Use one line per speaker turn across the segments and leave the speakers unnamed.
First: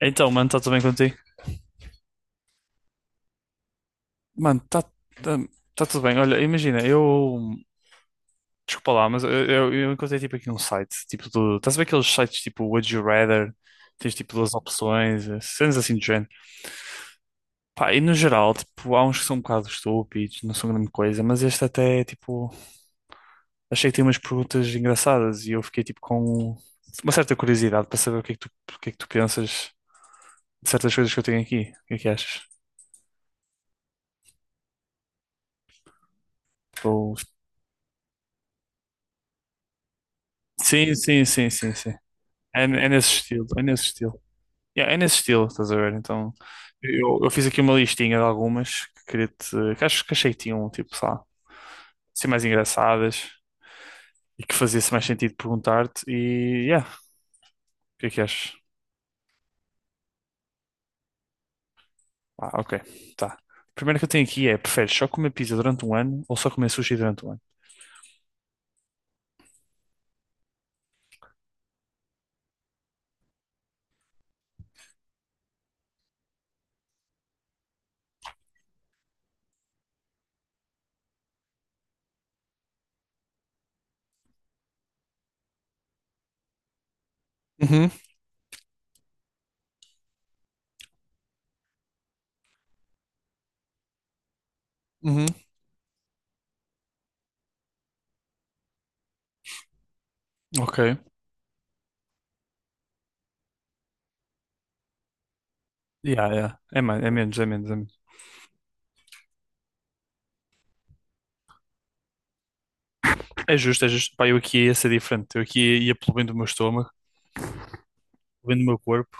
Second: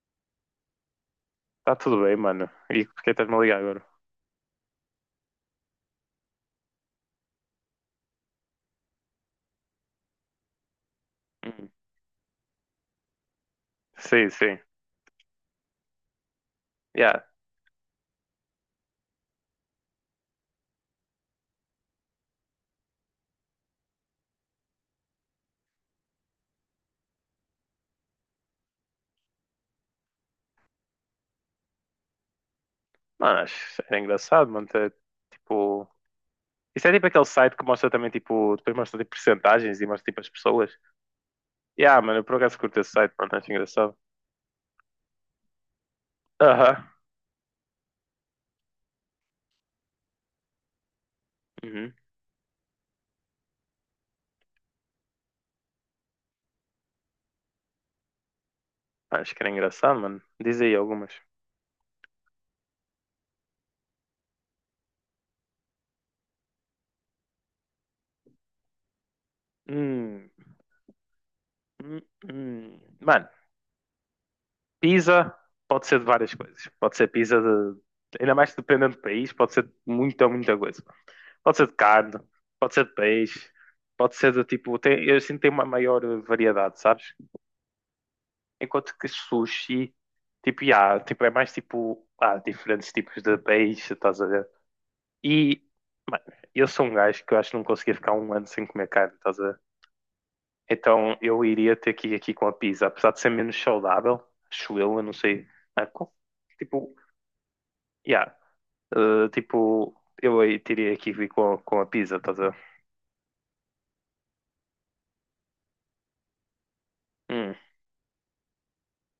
Então, mano, está tudo bem contigo?
Tá tudo bem, mano. E por que estás-me a ligar agora?
Mano, está tá, tá tá tudo bem. Olha, imagina, eu. Desculpa lá, mas eu encontrei tipo aqui um site, tipo do.
Hum.
Estás a ver aqueles sites tipo Would You Rather? Tens
Sim,
tipo duas
sim.
opções, cenas assim do género.
Yeah.
Pá, e no geral, tipo, há uns que são um bocado estúpidos, não são grande coisa, mas este até, tipo, achei que tinha umas perguntas engraçadas e eu fiquei tipo com uma certa curiosidade para saber o que é que tu, o que é que tu pensas de certas coisas que eu tenho aqui. O que é que achas?
Mano, era engraçado, mano. Ter, tipo... Isso é tipo
Ou...
aquele site que mostra também, tipo... Depois mostra, tipo, percentagens e mostra, tipo, as pessoas.
Sim, sim, sim, sim, sim.
Yeah, mano, eu por acaso
É,
curto
é
esse
nesse
site, mano.
estilo,
Acho
é nesse
engraçado.
estilo. Yeah, é nesse estilo, estás a ver? Então,
Aham.
eu fiz aqui uma listinha de algumas que queria te, que acho que achei que tinham, tipo, sei lá,
Uhum.
ser mais engraçadas e que fazia-se mais sentido perguntar-te e, yeah, o que é que achas?
Acho que era engraçado, mano. Diz aí algumas.
Ah, ok, tá. A primeira que eu tenho aqui é, preferes só comer pizza durante um ano ou só comer sushi durante um ano?
Hum. Hum, hum. Mano, pizza pode ser de várias coisas. Pode ser pizza de... Ainda mais dependendo do país, pode ser de muita, muita coisa. Pode ser de carne, pode ser de peixe, pode ser de tipo. Tem, eu sinto que tem uma maior variedade, sabes?
Uhum,
Enquanto que sushi, tipo, yeah, tipo, é mais tipo. Há diferentes tipos de peixe, estás a ver?
uhum,
E, mano, eu sou um gajo que eu acho que não conseguia ficar um ano sem comer carne, estás a ver?
ok.
Então eu iria ter que ir aqui com a pizza, apesar de ser menos saudável, acho eu não sei. Ah,
Yeah, yeah. É
tipo,
mais, é menos, é menos, é menos.
yeah, tipo, eu aí teria que vir com a pizza, estás a ver?
É justo, é justo. Pá, eu aqui ia ser diferente. Eu aqui ia pelo bem do meu estômago,
Hum,
pelo bem do meu corpo.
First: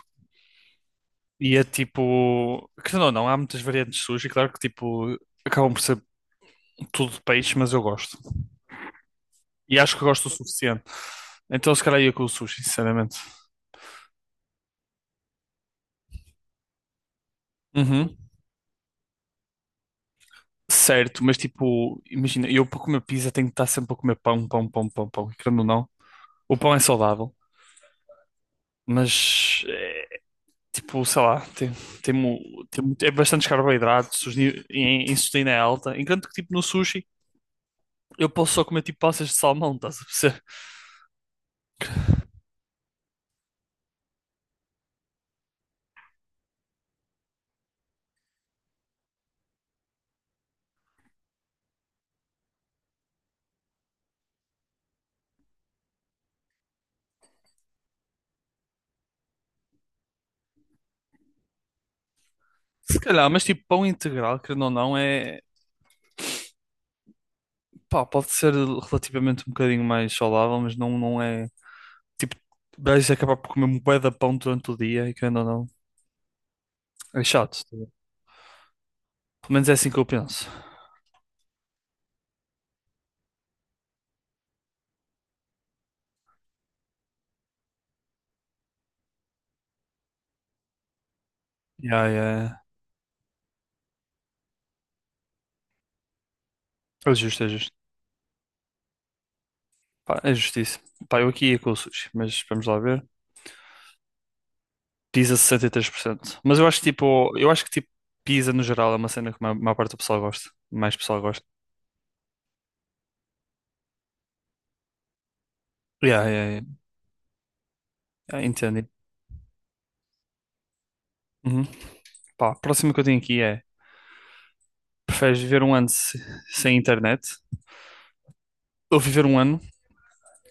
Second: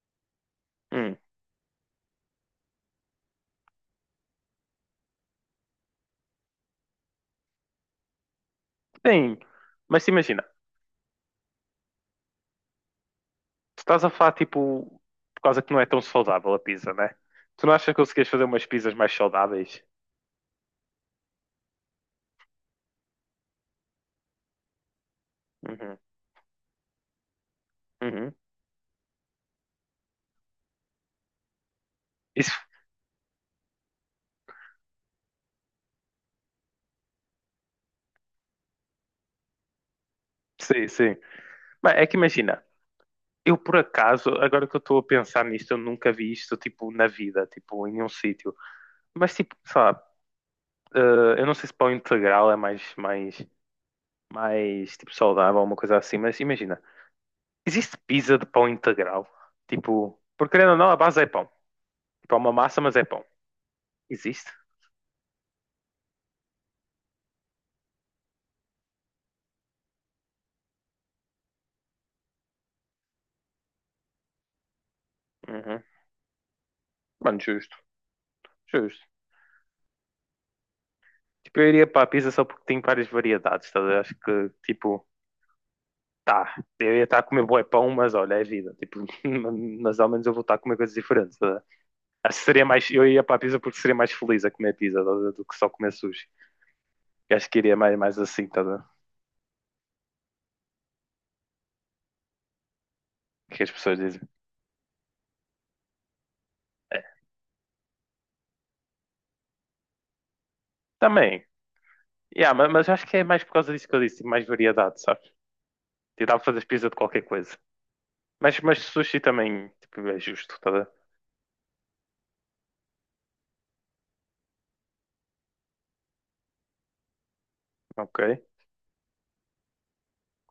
hum.
E é tipo. Que não, não, há muitas variantes de sushi, claro que tipo. Acabam por ser tudo de peixe, mas eu gosto.
Sim,
E acho
mas
que
se
gosto o
imagina,
suficiente. Então se calhar ia com o sushi, sinceramente.
tu estás a falar tipo, por causa que não é tão saudável a pizza, né? Tu não achas que
Uhum.
conseguias fazer umas pizzas mais saudáveis?
Certo, mas tipo, imagina, eu para comer pizza tenho que estar sempre a comer pão, pão, pão, pão, pão. E querendo ou não,
Uhum,
o pão é saudável,
uhum.
mas é, tipo, sei lá,
Isso,
mu- tem, muito- é bastantes carboidratos, os ni- e a insulina é alta. Enquanto que tipo no sushi eu posso só comer tipo passas de salmão, estás a perceber?
sim, sim. Mas é que imagina, eu por acaso, agora que eu estou a pensar nisto, eu nunca vi isto tipo na vida, tipo em nenhum sítio. Mas tipo, sei lá, eh, eu não sei se pão integral é mais tipo saudável, uma coisa assim, mas imagina, existe pizza de pão integral? Tipo, porque querendo ou não, a base é pão. Tipo, é uma massa, mas
Se
é pão.
calhar, mas tipo, pão integral,
Existe?
querendo ou não, é. Pá, pode ser relativamente um bocadinho mais saudável, mas não, não é. Tipo, vais acabar por comer um bué de pão durante o dia e querendo ou não.
Uhum.
É
Mano,
chato.
justo,
Tá bem?
justo.
Pelo menos é assim que eu penso.
Tipo, eu iria para a pizza só porque tem várias variedades, tá a ver? Acho que, tipo, tá, eu ia estar a comer bué pão, mas olha, é vida. Tipo, mas ao menos eu vou estar a comer coisas diferentes, tá a ver?
Yeah, yeah,
Acho que
yeah.
seria mais, eu ia para a pizza porque seria mais feliz a comer pizza tá a ver? Do que só comer sushi.
É
Eu
justo,
acho
é
que
justo.
iria mais, mais assim, tá a ver?
Pá, é justiça. Pá, eu aqui ia com o sushi, mas vamos lá ver.
O que as pessoas dizem.
Pizza 63%. Mas eu acho que
É.
tipo, eu acho que tipo, pizza no geral é uma cena que a maior parte do pessoal gosta. Mais pessoal
Também,
gosta.
yeah, mas, acho que é mais por causa disso que eu disse, tipo, mais variedade, sabes?
Yeah,
Tipo, dá para
yeah, yeah.
fazer pizza de qualquer coisa.
Ah,
Mas
entendi.
sushi também, tipo, é justo, tá a ver?
Uhum. Pá, a próxima que eu tenho aqui é. Preferes viver um ano se- sem internet
Ok.
ou viver um ano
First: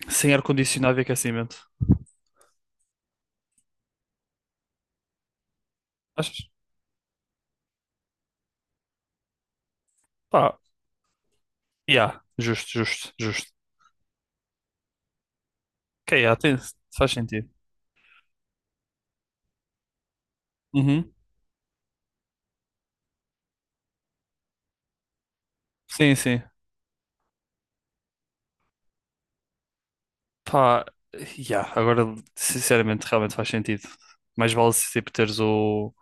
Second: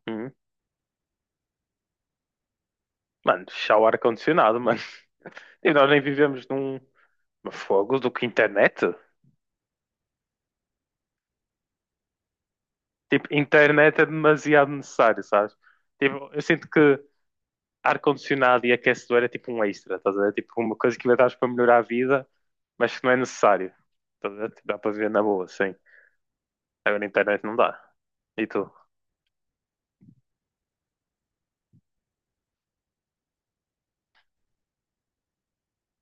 Uhum.
sem ar-condicionado e aquecimento?
Mano, fechar o ar-condicionado, mano. E nós nem vivemos
Achas?
num fogo do que internet.
Pá, yeah, justo, justo,
Tipo,
justo.
internet é demasiado necessário, sabes?
Ok,
Tipo,
yeah,
eu
tem,
sinto que
faz sentido.
ar-condicionado e aquecedor é tipo um extra, estás a ver? Tipo, uma coisa que
Uhum.
inventaste para melhorar a vida, mas que não é necessário. Estás a ver? Tipo, dá para viver na boa, sim.
Sim, sim.
Agora, internet não dá. E tu?
Pá, yeah, agora, sinceramente, realmente faz sentido. Mais vale se tipo teres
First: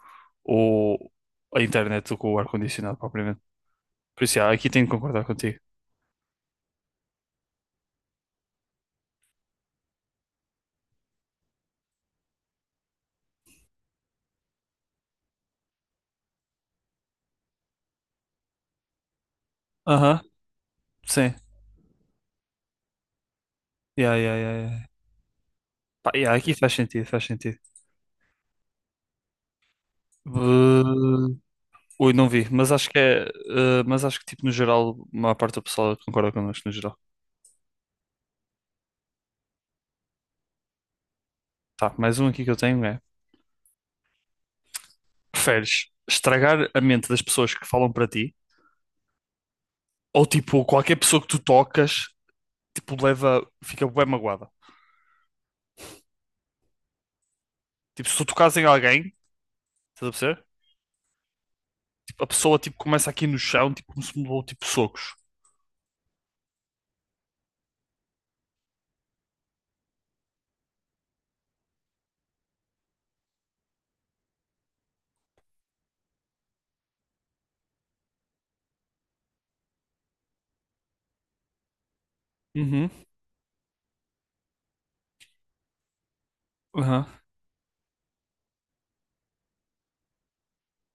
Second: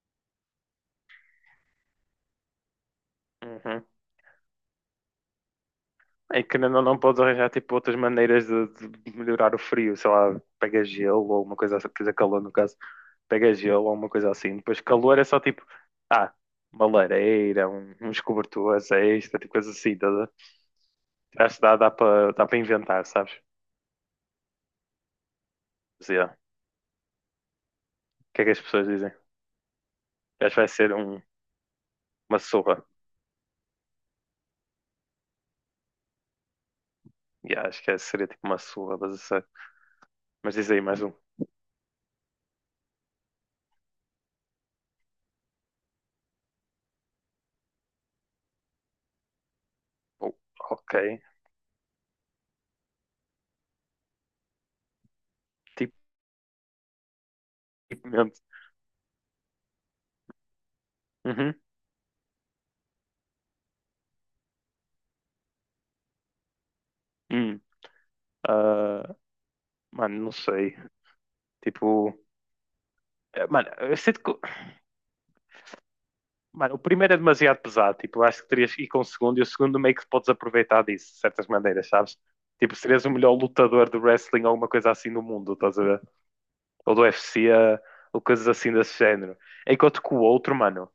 o, a internet do que o ar-condicionado propriamente.
Uhum.
Por isso, yeah, aqui tenho que concordar contigo.
É que não, não podes arranjar tipo, outras maneiras de melhorar o frio, sei lá, pega gelo ou uma coisa assim, precisa calor no caso, pega gelo ou uma coisa assim. Depois calor é só tipo, ah, uma lareira, uns cobertores extra, tipo coisa assim, tá,
Aham, sim.
tá? Acho que dá para inventar, sabes?
Yeah, yeah, yeah, yeah.
Mas,
Pá,
yeah, o
yeah, aqui faz sentido, faz sentido.
que é que as pessoas dizem? Acho que vai ser
Ui, não
uma
vi, mas
surra.
acho que é, mas acho que tipo no geral, a maior parte do pessoal concorda connosco no geral.
Yeah, acho que seria tipo uma surra, mas, eu sei. Mas diz aí mais um.
Tá, mais um aqui que eu tenho é: preferes estragar a mente das pessoas que falam para ti, ou
Oh,
tipo,
ok,
qualquer pessoa que tu tocas, tipo, leva, fica bem magoada. Tipo, se tu
tipicamente.
tocas em alguém, estás a perceber?
Uhum.
Tipo, a pessoa tipo começa aqui no chão, tipo, como se me levou tipo socos.
Hum. Ah, mano, não sei. Tipo. Mano, eu sinto que. Mano, o primeiro é demasiado pesado. Tipo, eu acho que terias que ir com o segundo e o segundo meio que podes aproveitar disso, de certas maneiras, sabes? Tipo,
Uhum.
serias o melhor lutador de wrestling ou alguma coisa assim no mundo, estás a ver? Ou do
Aham.
UFC, ou coisas assim desse género. Enquanto que o outro, mano,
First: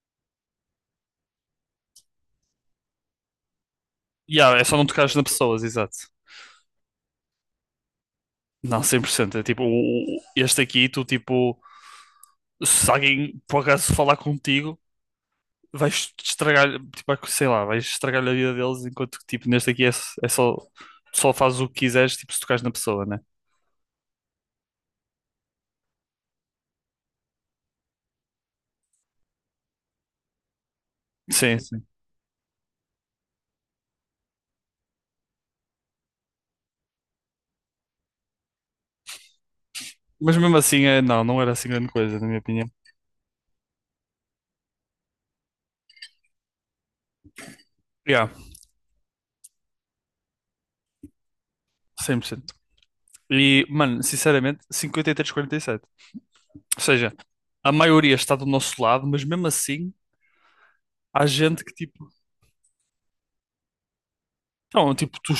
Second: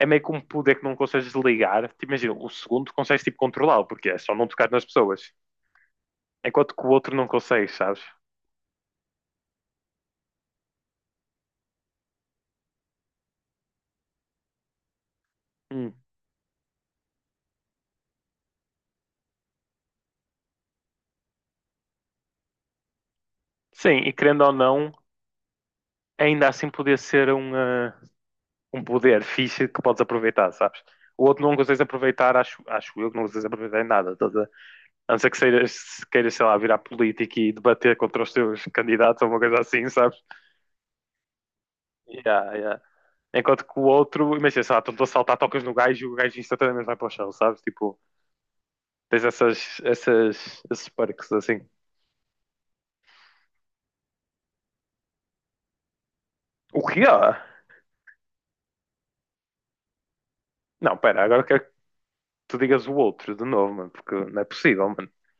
é meio que um poder que não consegues ligar. Tipo, imagina, o segundo consegues tipo controlá-lo, porque é só não
Yeah, é
tocar
só
nas
não tocares nas
pessoas.
pessoas, exato.
Enquanto que o outro não consegues, sabes?
Não, 100%. É tipo, o- este aqui, tu tipo, se alguém por acaso falar contigo,
Hum.
vais estragar, tipo, sei lá, vais estragar a vida deles enquanto que, tipo, neste aqui é, é só, só fazes o que quiseres, tipo, se tocares na pessoa, né?
Sim, e querendo ou não, ainda assim podia ser um poder fixe que podes aproveitar, sabes? O outro não
Sim,
consegues
sim.
aproveitar, acho eu que não consegues aproveitar em nada. Toda a não ser que seiras, se queiras, sei lá, virar político e debater contra os teus candidatos ou uma coisa assim, sabes?
Mas mesmo assim, é, não, não era assim grande coisa, na minha
Yeah,
opinião.
yeah. Enquanto que o outro, imagina, sei lá, estou a saltar, tocas no gajo e o gajo instantaneamente vai para o chão, sabes? Tipo,
Yeah,
tens esses perks assim.
100%. E, mano, sinceramente, 53-47. Ou
O que
seja,
é?
a maioria está do nosso lado, mas mesmo assim,
Não, pera,
há
agora quero
gente
que
que, tipo,
tu digas o outro de novo, mano, porque não é possível,
não,
mano.
tipo, tu,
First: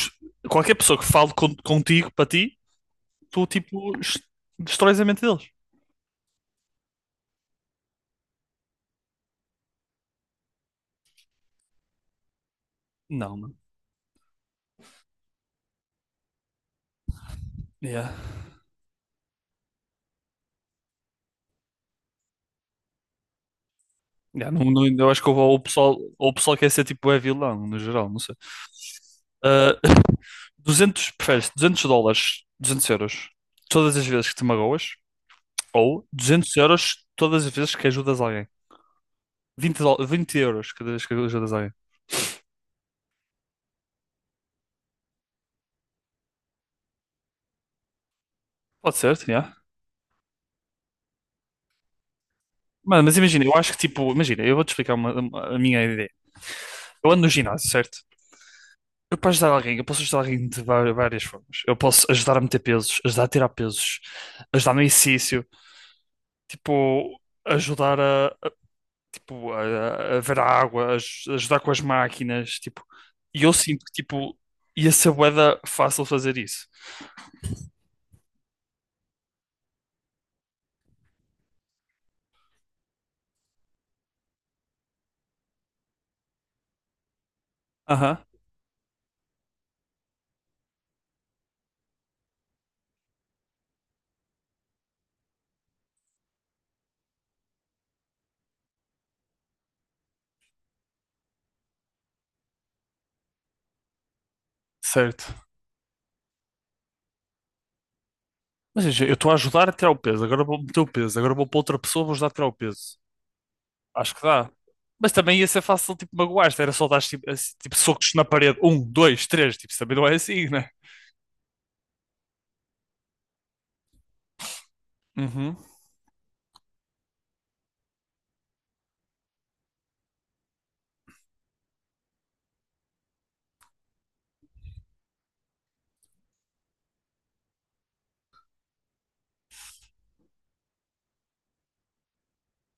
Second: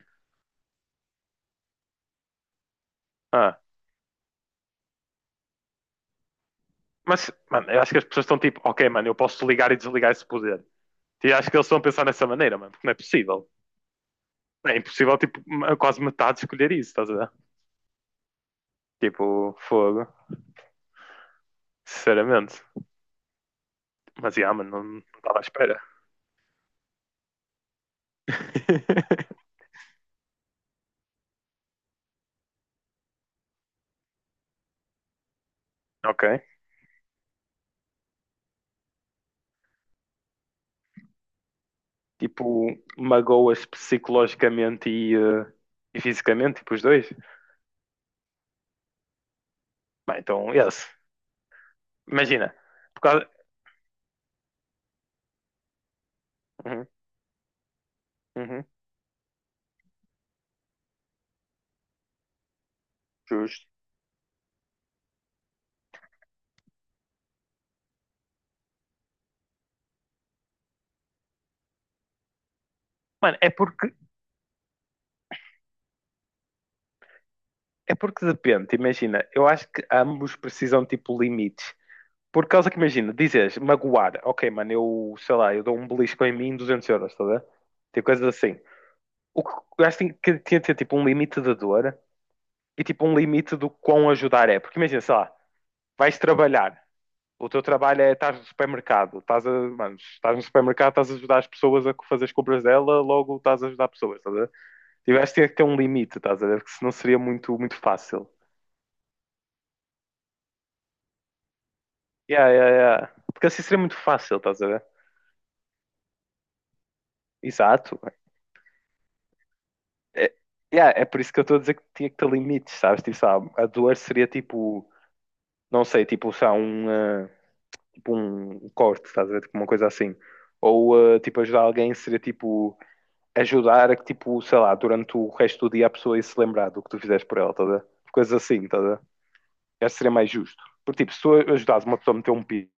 qualquer pessoa que fale con- contigo, para ti, tu,
Ah,
tipo, es- destróis a mente deles.
mas, mano, eu acho que as pessoas estão tipo, ok, mano, eu posso ligar e desligar esse poder. E acho que eles estão a pensar nessa maneira, mano. Não é
Não,
possível.
mano.
É impossível, tipo, quase metade escolher isso, estás a ver?
Yeah.
Tipo, fogo. Sinceramente. Mas,
Yeah,
yeah, mano,
não, não-
não
eu acho que
estava à
houve-
espera.
ou o pessoal quer ser tipo é vilão, no geral, não sei. Ah, 200, preferes 200 dólares, 200 euros, todas as vezes que te magoas, ou
Ok.
200 euros todas as vezes que ajudas alguém. Vinte dol- 20€ cada vez que ajudas alguém.
Tipo, magoas psicologicamente e fisicamente, tipo, os dois.
Pode ser, yeah.
Bem, então, yes. Imagina. Por
Mano, mas
causa...
imagina, eu acho que tipo, imagina, eu vou-te explicar uma- a minha ideia.
Uhum,
Eu ando no ginásio, certo?
uhum,
Eu para ajudar alguém, eu posso ajudar alguém de va- várias formas. Eu posso ajudar a meter pesos, ajudar a tirar
justo.
pesos, ajudar no exercício, tipo, ajudar tipo, a ver a água, a aj- ajudar com as máquinas, tipo,
Mano,
e eu sinto que, tipo, ia ser bué da fácil fazer isso.
é porque depende. Imagina, eu acho que ambos precisam, tipo, limites. Por causa que imagina, dizes magoar, ok, mano, eu sei lá, eu dou um belisco em mim 200 euros, estás a ver? Tipo
Aham.
coisas assim. O que o gajo que tinha que ter tipo um limite da dor e tipo um limite do quão ajudar é. Porque imagina, sei lá, vais trabalhar, o teu trabalho é estás no supermercado, estás a, mano, estás no supermercado, estás a ajudar as pessoas a fazer as compras dela, logo estás a ajudar pessoas, estás a ver? Tipo, o gajo
Certo.
tinha que ter um limite, estás a ver? Porque senão seria muito, muito fácil.
Mas veja, eu estou a ajudar a tirar o peso, agora vou meter o peso, agora vou para outra pessoa, vou ajudar a tirar o peso.
Yeah. Porque assim seria muito
Acho que
fácil,
dá.
estás a ver?
Mas também ia ser fácil, tipo, magoar-te, era só dar, tipo, assim, tipo,
Exato.
socos na parede, um, dois, três, tipo, isso também não é
É,
assim, né?
yeah, é por isso que eu estou a dizer que tinha que ter limites, sabes? Tipo, sabe, a dor seria tipo,
Uhum.
não sei, tipo, sei lá, tipo um corte, estás a ver? Tipo, uma coisa assim. Ou tipo, ajudar alguém seria tipo, ajudar a que, tipo, sei lá, durante o resto do dia a pessoa ia se lembrar do que tu fizeste por ela, estás a ver? Coisas assim, estás a ver? Acho que seria mais justo. Porque, tipo, se tu ajudares uma pessoa a meter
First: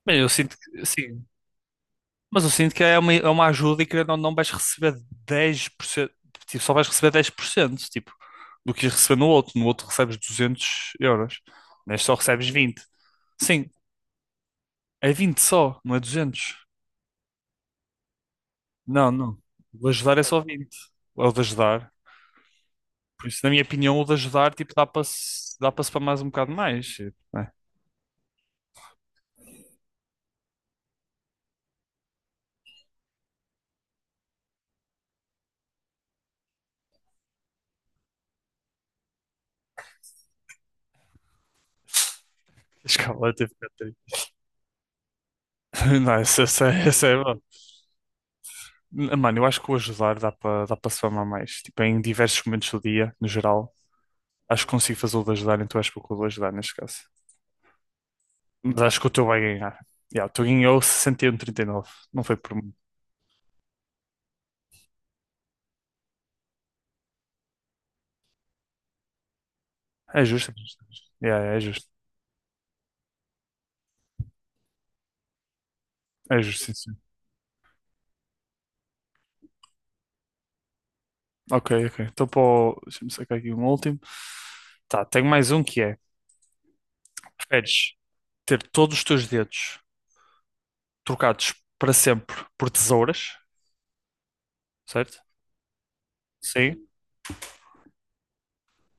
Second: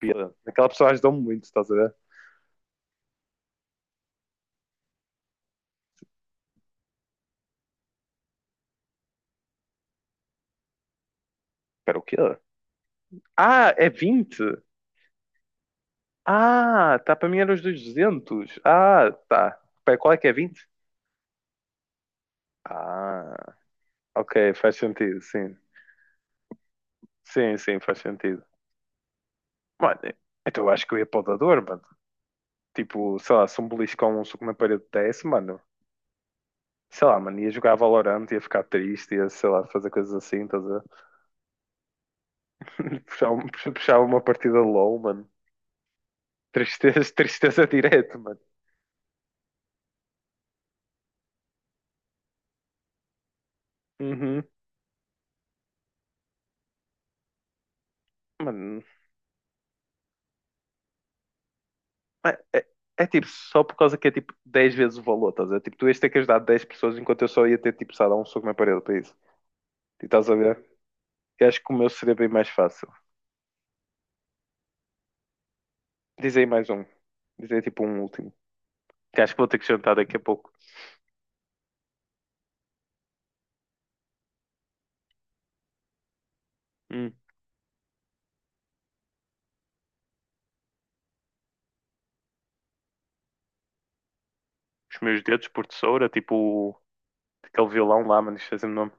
pi-
Bem, eu sinto
aquela
que,
pessoa ajudou-me
sim.
muito, estás a ver?
Mas eu sinto que é uma ajuda e que não, não vais receber 10%, tipo, só vais receber 10%, tipo, do que ias receber no outro. No outro recebes 200 euros,
Espera, o
neste só
quê?
recebes vinte. Sim,
Ah, é vinte.
é 20 só, não é duzentos.
Ah, tá, para mim era os 200. Ah,
Não, não.
tá.
O de
Pera, qual é
ajudar é
que é
só
vinte.
vinte. É o de ajudar. Por
Ah,
isso, na minha opinião, o de
ok,
ajudar, tipo,
faz sentido, sim.
dá para se para mais um bocado mais. Tipo, né?
Sim, sim, faz sentido. Mano, então eu acho que eu ia para o dador, mano. Tipo, sei lá, se um beliscão, um soco na parede desse, mano. Sei lá, mano, ia jogar Valorant, ia ficar triste, ia, sei lá, fazer coisas assim, estás a ver? Puxava,
Escalante fica
puxava uma partida low, mano.
Não, essa, essa,
Tristeza,
essa é boa.
tristeza direto, mano.
Mano, eu acho que o ajudar dá para dá para se famar mais. Tipo, em diversos momentos do dia, no geral,
Uhum,
acho que consigo fazer o de ajudar, então acho que vou com o de ajudar neste caso.
mano.
Mas acho que o teu vai ganhar. Yeah, o teu ganhou 61,39. Não foi
É,
por
é-
muito.
é tipo, só por causa que é tipo 10 vezes o valor, estás a ver? Tipo, tu ias ter que ajudar dez pessoas enquanto eu só ia ter tipo, sei lá, um soco na parede para isso. E
É
estás a
justo, é
ver?
justo, é justo. Yeah,
Eu
é
acho que o meu
justo.
seria bem mais fácil. Diz
É justo,
mais
sim,
um.
sim.
Diz tipo um último. Que acho que vou ter que jantar daqui a pouco.
Ok, ok. Então, pô, deixa-me sacar aqui um último. Tá, tenho mais um que é:
Hum,
preferes ter todos os teus dedos trocados para sempre por tesouras,
os
certo?
meus dedos por tesoura, tipo
Sim.
aquele violão lá, mano, esqueci o nome.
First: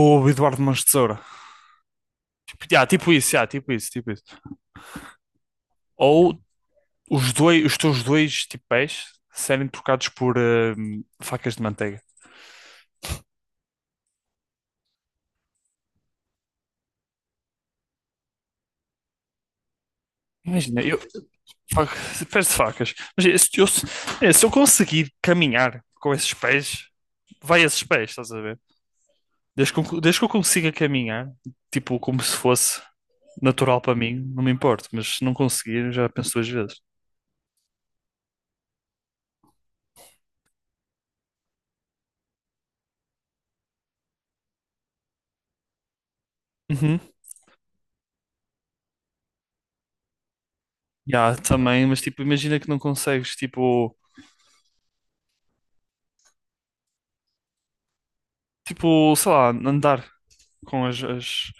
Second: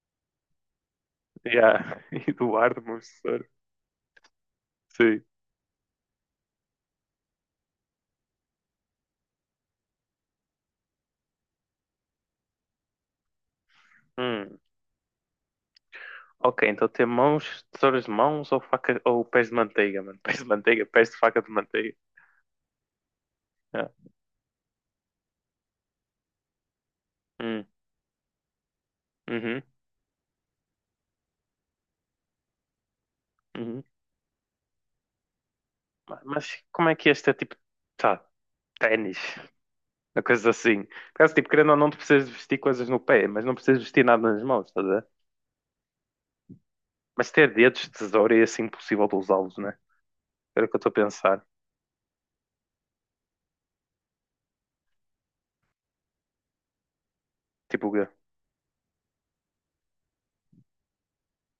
Ou Eduardo Mãos de Tesoura.
Yeah.
Tipo,
Eduardo, meu tesouro.
yeah, tipo isso, tipo isso.
Sim.
Ou os dois, os teus dois tipo pés serem trocados por facas de manteiga.
Hum, ok, então ter mãos, tesouras de mãos ou faca ou pés de manteiga, mano. Pés de
Imagina,
manteiga,
eu
pés de faca de
fa-
manteiga.
pés de facas. Mas se eu, se
Yeah.
é, se eu conseguir caminhar com esses pés, vai
Hum,
esses pés, estás a ver?
uhum,
Desde que eu consiga caminhar, tipo, como se fosse natural
uhum.
para mim, não me importo. Mas se não conseguir, já penso duas
Mas
vezes.
como é que este é tipo, tá, ténis, uma coisa assim. Caso tipo, querendo ou não, tu precisas de vestir coisas no pé, mas não precisas vestir nada nas mãos, estás a ver?
Uhum.
Mas ter dedos de tesoura é assim impossível de usá-los, né? Era o que eu estou a
Já,
pensar.
também, mas tipo, imagina que não consegues, tipo,
Tipo, o
tipo, sei lá, andar com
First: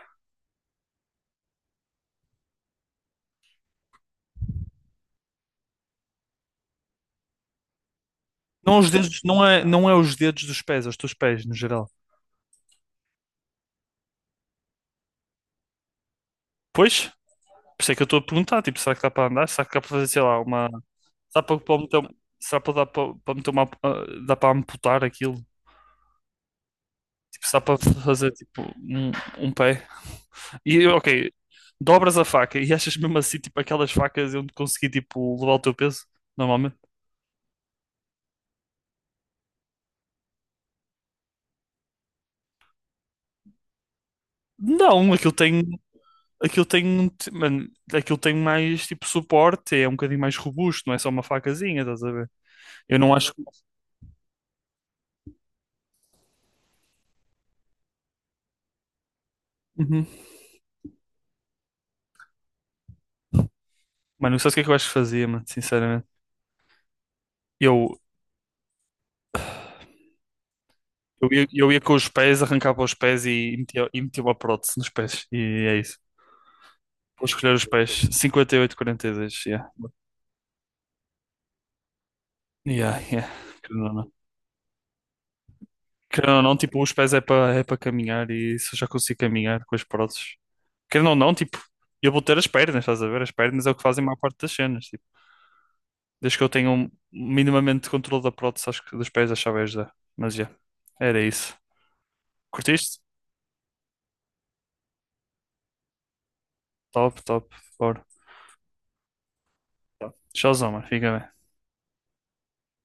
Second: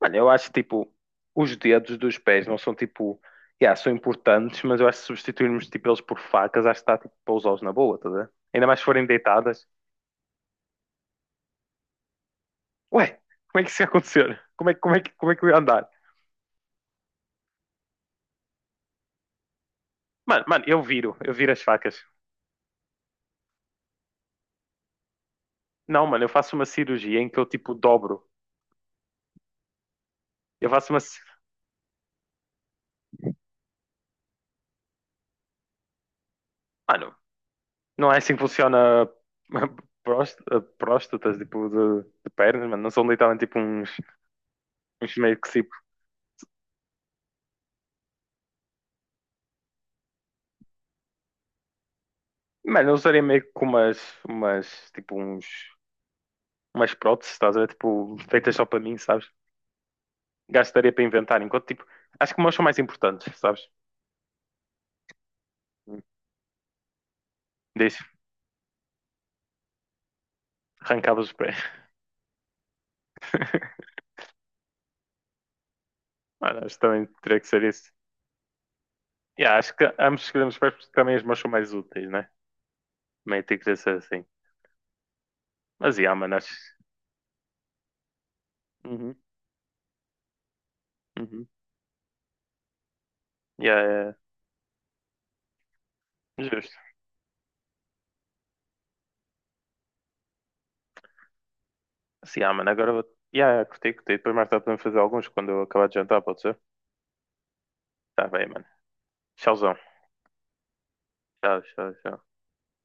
mano, eu acho que tipo, os dedos dos pés não são tipo, yeah, são importantes, mas eu acho que se substituirmos tipo eles por facas, acho que está tipo para usá-los na boa, tá a ver? Ainda
não
mais se
os
forem
dedos, não é,
deitadas.
não é os dedos dos pés, é os teus pés, no geral.
Ué, como é que isso ia acontecer? Como é que eu ia andar?
Pois, por isso é que eu estou a perguntar, tipo, será que dá para andar? Será que dá para fazer, sei lá,
Mano, mano,
uma...
eu
Será
viro
para,
as
para
facas.
meter, será para, dar para, para meter uma... ah, dá para amputar aquilo?
Não, mano, eu faço uma cirurgia em que eu
Tipo, será
tipo
para
dobro.
fazer, tipo, um pé?
Eu
E,
faço uma.
ok, dobras a faca e achas mesmo assim, tipo, aquelas facas onde consegui, tipo, levar o teu peso, normalmente?
Mano, não é assim que funciona próst- próstatas, tipo, de pernas, mano. Não são literalmente tipo uns.
Não,
Uns
aquilo
meio que
tem...
tipo.
Aquilo tem, mano, aquilo tem mais, tipo, suporte, é um bocadinho mais robusto, não é só uma facazinha, estás a ver?
Mano, eu
Eu não
usaria
acho...
meio que com umas, umas tipo uns umas próteses, estás a ver? Tipo, feitas só para mim, sabes?
Uhum.
Gastaria para inventar, enquanto tipo, acho que meus são mais importantes, sabes?
Mano, não sabes o que é que eu acho que fazia, mano? Sinceramente. Eu,
Deixa, arrancava os
ia,
pés.
eu ia com os pés, arrancava os pés e metia uma prótese nos pés. E é isso.
Mano, acho que também
Vou
teria que
escolher
ser
os
isso.
pés. 58-42,
Yeah,
yeah.
acho que ambos escolhemos os pés porque também os meus são mais úteis, né?
Yeah, yeah.
Também tem que
Querendo
ser
ou não.
assim. Mas yeah, mano,
Querendo ou
acho.
não, tipo, os pés é para é para caminhar e se eu já
Uhum,
consigo caminhar com as próteses. Querendo ou não,
uhum.
tipo, eu vou ter as pernas, estás a ver? As pernas é o que fazem a
Yeah,
maior parte das cenas. Tipo, desde
é
que eu tenha
justo.
um minimamente controle da prótese, acho que dos pés achava ajudar. Mas, já, yeah, era isso.
Assim, ah, mano, agora
Curtiste?
vou. Yeah, curti, curti. Depois mais tarde podemos fazer alguns quando eu acabar de jantar, pode ser?
Top, top. Bora.
Tá bem, mano. Tchauzão.
Tchauzão, mano. Fica bem.
Tchau.